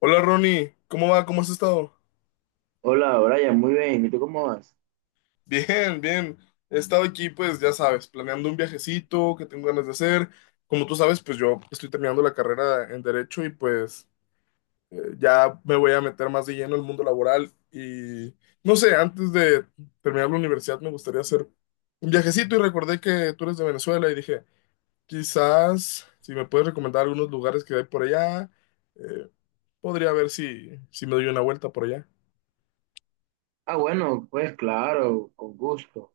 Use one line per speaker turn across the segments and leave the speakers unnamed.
Hola Ronnie, ¿cómo va? ¿Cómo has estado?
Hola, Brian, muy bien. ¿Y tú cómo vas?
Bien, bien. He estado aquí, pues ya sabes, planeando un viajecito que tengo ganas de hacer. Como tú sabes, pues yo estoy terminando la carrera en Derecho y pues ya me voy a meter más de lleno al mundo laboral. Y no sé, antes de terminar la universidad me gustaría hacer un viajecito y recordé que tú eres de Venezuela y dije, quizás si me puedes recomendar algunos lugares que hay por allá, eh, podría ver si me doy una vuelta por allá.
Ah, bueno, pues claro, con gusto.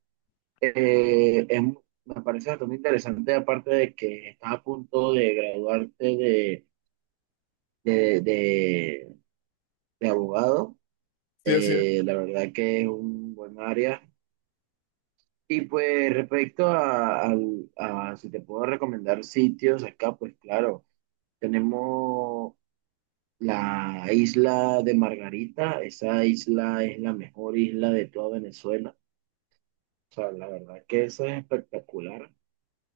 Me parece bastante interesante, aparte de que estás a punto de graduarte de, de- de abogado.
Sí, así es. ¿En
La verdad que es un buen área. Y pues respecto a si te puedo recomendar sitios acá, pues claro, tenemos la isla de Margarita. Esa isla es la mejor isla de toda Venezuela. O sea, la verdad que eso es espectacular.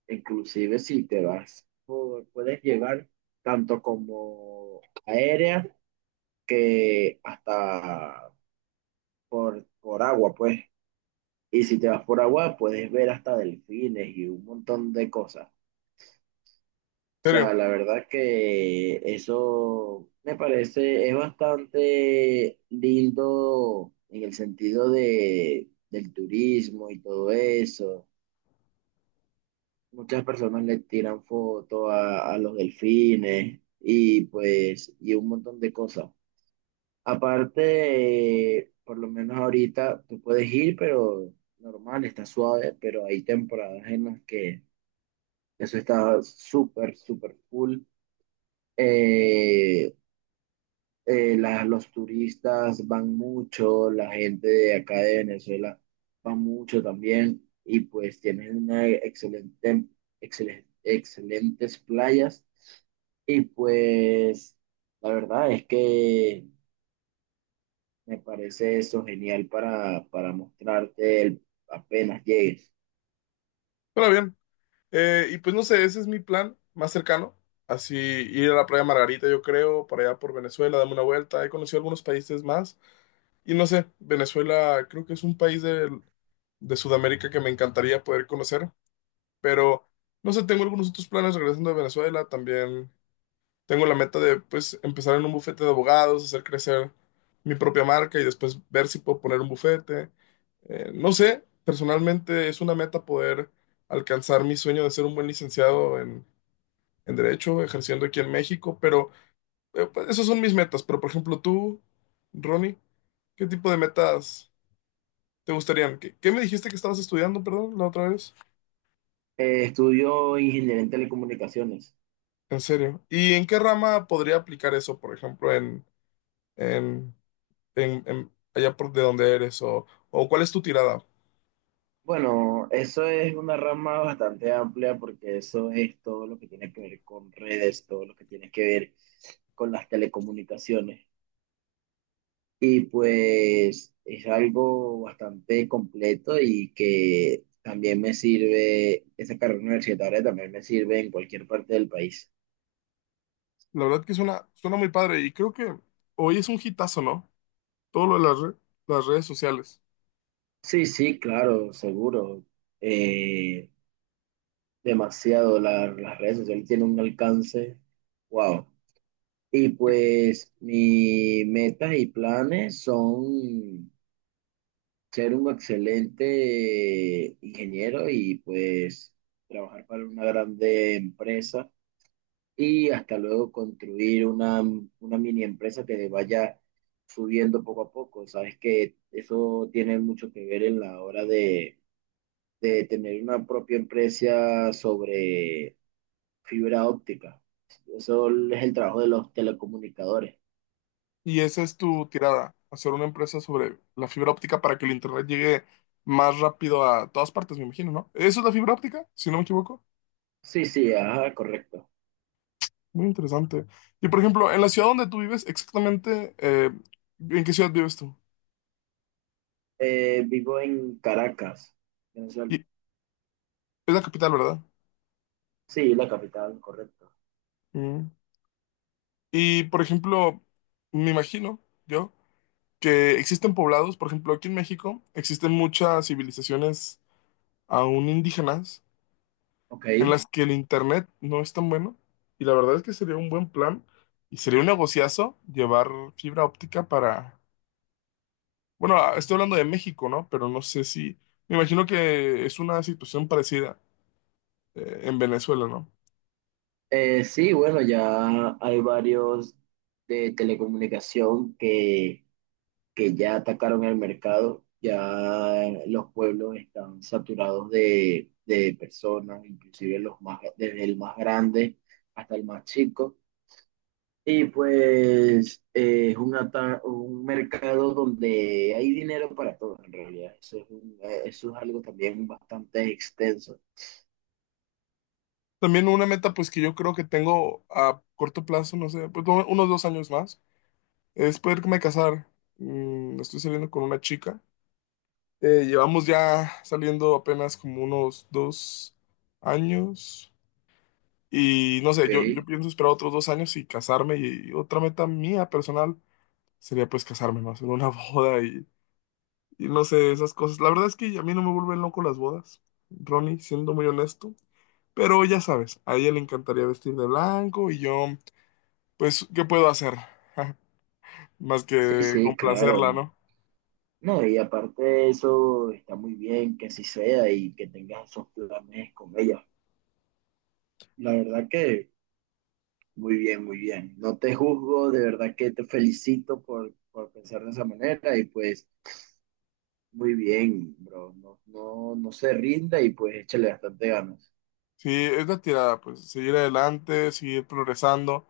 Inclusive si te vas, por puedes llegar tanto como aérea que hasta por agua, pues. Y si te vas por agua, puedes ver hasta delfines y un montón de cosas. O
serio?
sea, la verdad que eso me parece, es bastante lindo en el sentido del turismo y todo eso. Muchas personas le tiran fotos a los delfines y pues y un montón de cosas. Aparte, por lo menos ahorita tú puedes ir, pero normal, está suave, pero hay temporadas en las que eso está súper, súper full. Eh, los turistas van mucho, la gente de acá de Venezuela va mucho también y pues tienen una excelentes playas y pues la verdad es que me parece eso genial para mostrarte el- apenas llegues.
Pero bien. Y pues no sé, ese es mi plan más cercano. Así ir a la playa Margarita, yo creo, para allá por Venezuela, darme una vuelta. He conocido algunos países más. Y no sé, Venezuela creo que es un país de Sudamérica que me encantaría poder conocer. Pero no sé, tengo algunos otros planes regresando a Venezuela. También tengo la meta de pues empezar en un bufete de abogados, hacer crecer mi propia marca y después ver si puedo poner un bufete. No sé, personalmente es una meta poder alcanzar mi sueño de ser un buen licenciado en derecho, ejerciendo aquí en México, pero pues, esas son mis metas. Pero, por ejemplo, tú, Ronnie, ¿qué tipo de metas te gustarían? ¿Qué, qué me dijiste que estabas estudiando, perdón, la otra vez?
Estudio ingeniería en telecomunicaciones.
En serio. ¿Y en qué rama podría aplicar eso, por ejemplo, en, allá por de donde eres? ¿O, o cuál es tu tirada?
Bueno, eso es una rama bastante amplia porque eso es todo lo que tiene que ver con redes, todo lo que tiene que ver con las telecomunicaciones. Y pues es algo bastante completo y que también me sirve, esa carrera universitaria también me sirve en cualquier parte del país.
La verdad que suena, suena muy padre y creo que hoy es un hitazo, ¿no? Todo lo de las, las redes sociales.
Sí, sí, claro, seguro. Eh, Demasiado. Las redes sociales tienen un alcance, wow. Y pues mis metas y planes son ser un excelente ingeniero y pues trabajar para una grande empresa y hasta luego construir una mini empresa que vaya subiendo poco a poco. Sabes que eso tiene mucho que ver en la hora de tener una propia empresa sobre fibra óptica. Eso es el trabajo de los telecomunicadores.
¿Y esa es tu tirada, hacer una empresa sobre la fibra óptica para que el internet llegue más rápido a todas partes, me imagino, ¿no? ¿Eso es la fibra óptica, si no me equivoco?
Sí, sí, ajá, correcto.
Muy interesante. Y por ejemplo, en la ciudad donde tú vives, exactamente, ¿en qué ciudad vives tú?
Vivo en Caracas, Venezuela.
Y es la capital, ¿verdad?
Sí, la capital, correcto.
Mm. Y por ejemplo, me imagino yo que existen poblados, por ejemplo, aquí en México existen muchas civilizaciones aún indígenas
Ok.
en las que el internet no es tan bueno. Y la verdad es que sería un buen plan y sería un negociazo llevar fibra óptica para, bueno, ah, estoy hablando de México, ¿no? Pero no sé si, me imagino que es una situación parecida en Venezuela, ¿no?
Sí, bueno, ya hay varios de telecomunicación que ya atacaron el mercado. Ya los pueblos están saturados de personas, inclusive los más, desde el más grande hasta el más chico. Y pues es un, ata- un mercado donde hay dinero para todo en realidad. Eso es, un- eso es algo también bastante extenso.
También una meta pues que yo creo que tengo a corto plazo, no sé, pues no, unos dos años más, es poderme casar. Mm, estoy saliendo con una chica. Llevamos ya saliendo apenas como unos dos años. Y no sé,
Ok.
yo pienso esperar otros dos años y casarme. Y, otra meta mía personal sería pues casarme, ¿no? Hacer una boda y no sé, esas cosas. La verdad es que a mí no me vuelven loco las bodas, Ronnie, siendo muy honesto. Pero ya sabes, a ella le encantaría vestir de blanco y yo, pues, ¿qué puedo hacer? Más
Sí,
que
sí, claro.
complacerla, ¿no?
No, y aparte de eso, está muy bien que así sea y que tengas esos planes con ella. La verdad que muy bien, muy bien. No te juzgo, de verdad que te felicito por pensar de esa manera y pues muy bien, bro. No, no, no se rinda y pues échale bastante ganas.
Sí, es la tirada, pues, seguir adelante, seguir progresando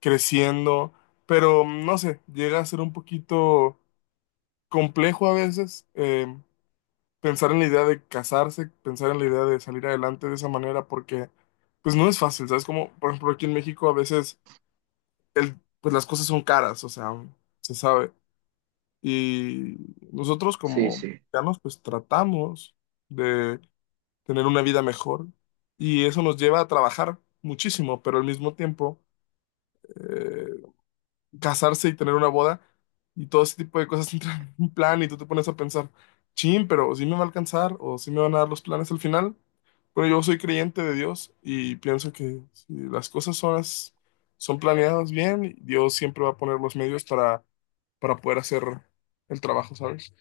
creciendo, pero no sé, llega a ser un poquito complejo a veces. Pensar en la idea de casarse, pensar en la idea de salir adelante de esa manera, porque pues no es fácil, ¿sabes? Como, por ejemplo, aquí en México a veces el, pues las cosas son caras, o sea, se sabe. Y nosotros
Sí,
como
sí.
mexicanos pues tratamos de tener una vida mejor y eso nos lleva a trabajar muchísimo, pero al mismo tiempo eh, casarse y tener una boda y todo ese tipo de cosas entran en un plan y tú te pones a pensar, chin, pero si me va a alcanzar o si me van a dar los planes al final. Bueno, yo soy creyente de Dios y pienso que si las cosas son, son planeadas bien, Dios siempre va a poner los medios para poder hacer el trabajo, ¿sabes?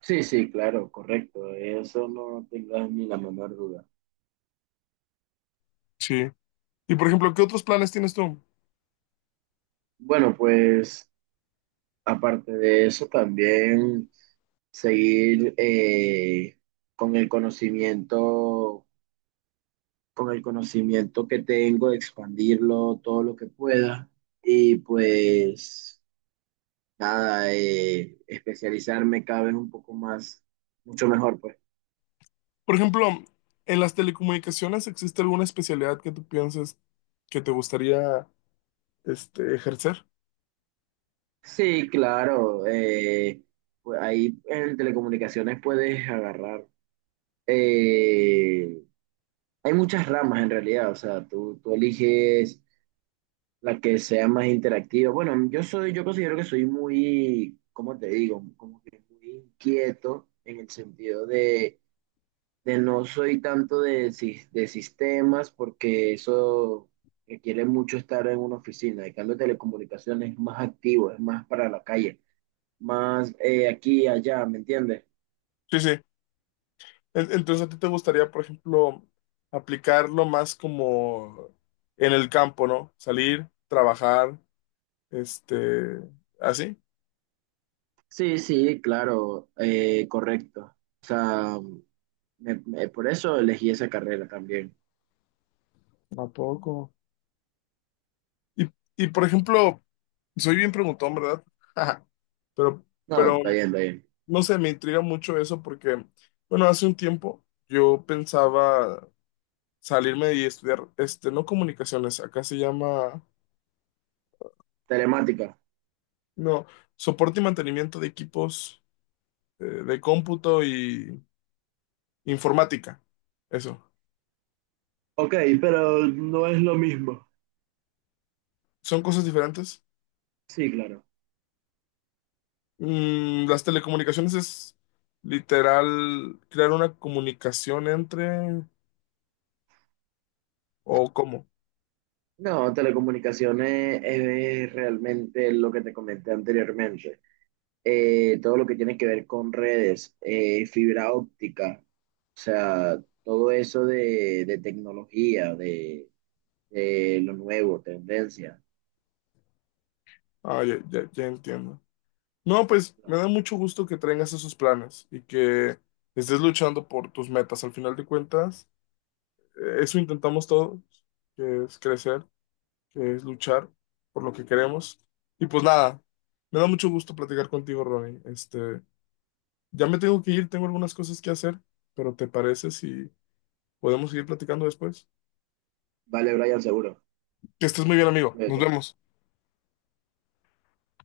Sí, sí, claro, correcto. Eso no tengas ni la menor duda.
Sí. Y por ejemplo, ¿qué otros planes tienes tú?
Bueno, pues aparte de eso, también seguir con el conocimiento, con el conocimiento que tengo, expandirlo todo lo que pueda. Y pues nada, especializarme cada vez un poco más, mucho mejor, pues.
Por ejemplo, en las telecomunicaciones, ¿existe alguna especialidad que tú pienses que te gustaría este, ejercer?
Sí, claro. Pues ahí en telecomunicaciones puedes agarrar. eh, Hay muchas ramas en realidad, o sea, tú eliges la que sea más interactiva. Bueno, yo soy, yo considero que soy muy, ¿cómo te digo? Como que muy inquieto en el sentido de no soy tanto de, sis- de sistemas porque eso requiere mucho estar en una oficina. En cambio, telecomunicaciones es más activo, es más para la calle, más aquí y allá, ¿me entiendes?
Sí, sí. Entonces, ¿a ti te gustaría, por ejemplo, aplicarlo más como en el campo, ¿no? Salir, trabajar. Este, así.
Sí, sí, claro, correcto. O sea, por eso elegí esa carrera también.
¿A poco? Y, y por ejemplo, soy bien preguntón, ¿verdad? Pero,
No,
pero,
está bien, está bien.
no sé, me intriga mucho eso porque, bueno, hace un tiempo yo pensaba salirme y estudiar, este, no comunicaciones, acá se llama,
Telemática.
no, soporte y mantenimiento de equipos de cómputo y informática. Eso.
Ok, pero no es lo mismo.
¿Son cosas diferentes?
Sí, claro.
Mm, las telecomunicaciones es literal crear una comunicación entre o cómo.
No, telecomunicaciones es, realmente lo que te comenté anteriormente. Todo lo que tiene que ver con redes, fibra óptica, o sea, todo eso de tecnología, de lo nuevo, tendencia.
Ah, ya, ya, ya entiendo. No, pues me
Claro.
da mucho gusto que traigas esos planes y que estés luchando por tus metas. Al final de cuentas, eso intentamos todos, que es crecer, que es luchar por lo que queremos. Y pues nada, me da mucho gusto platicar contigo, Ronnie. Este, ya me tengo que ir, tengo algunas cosas que hacer, pero ¿te parece si podemos seguir platicando después?
Vale, Brian, seguro.
Que estés muy bien, amigo. Nos
Cuídate.
vemos.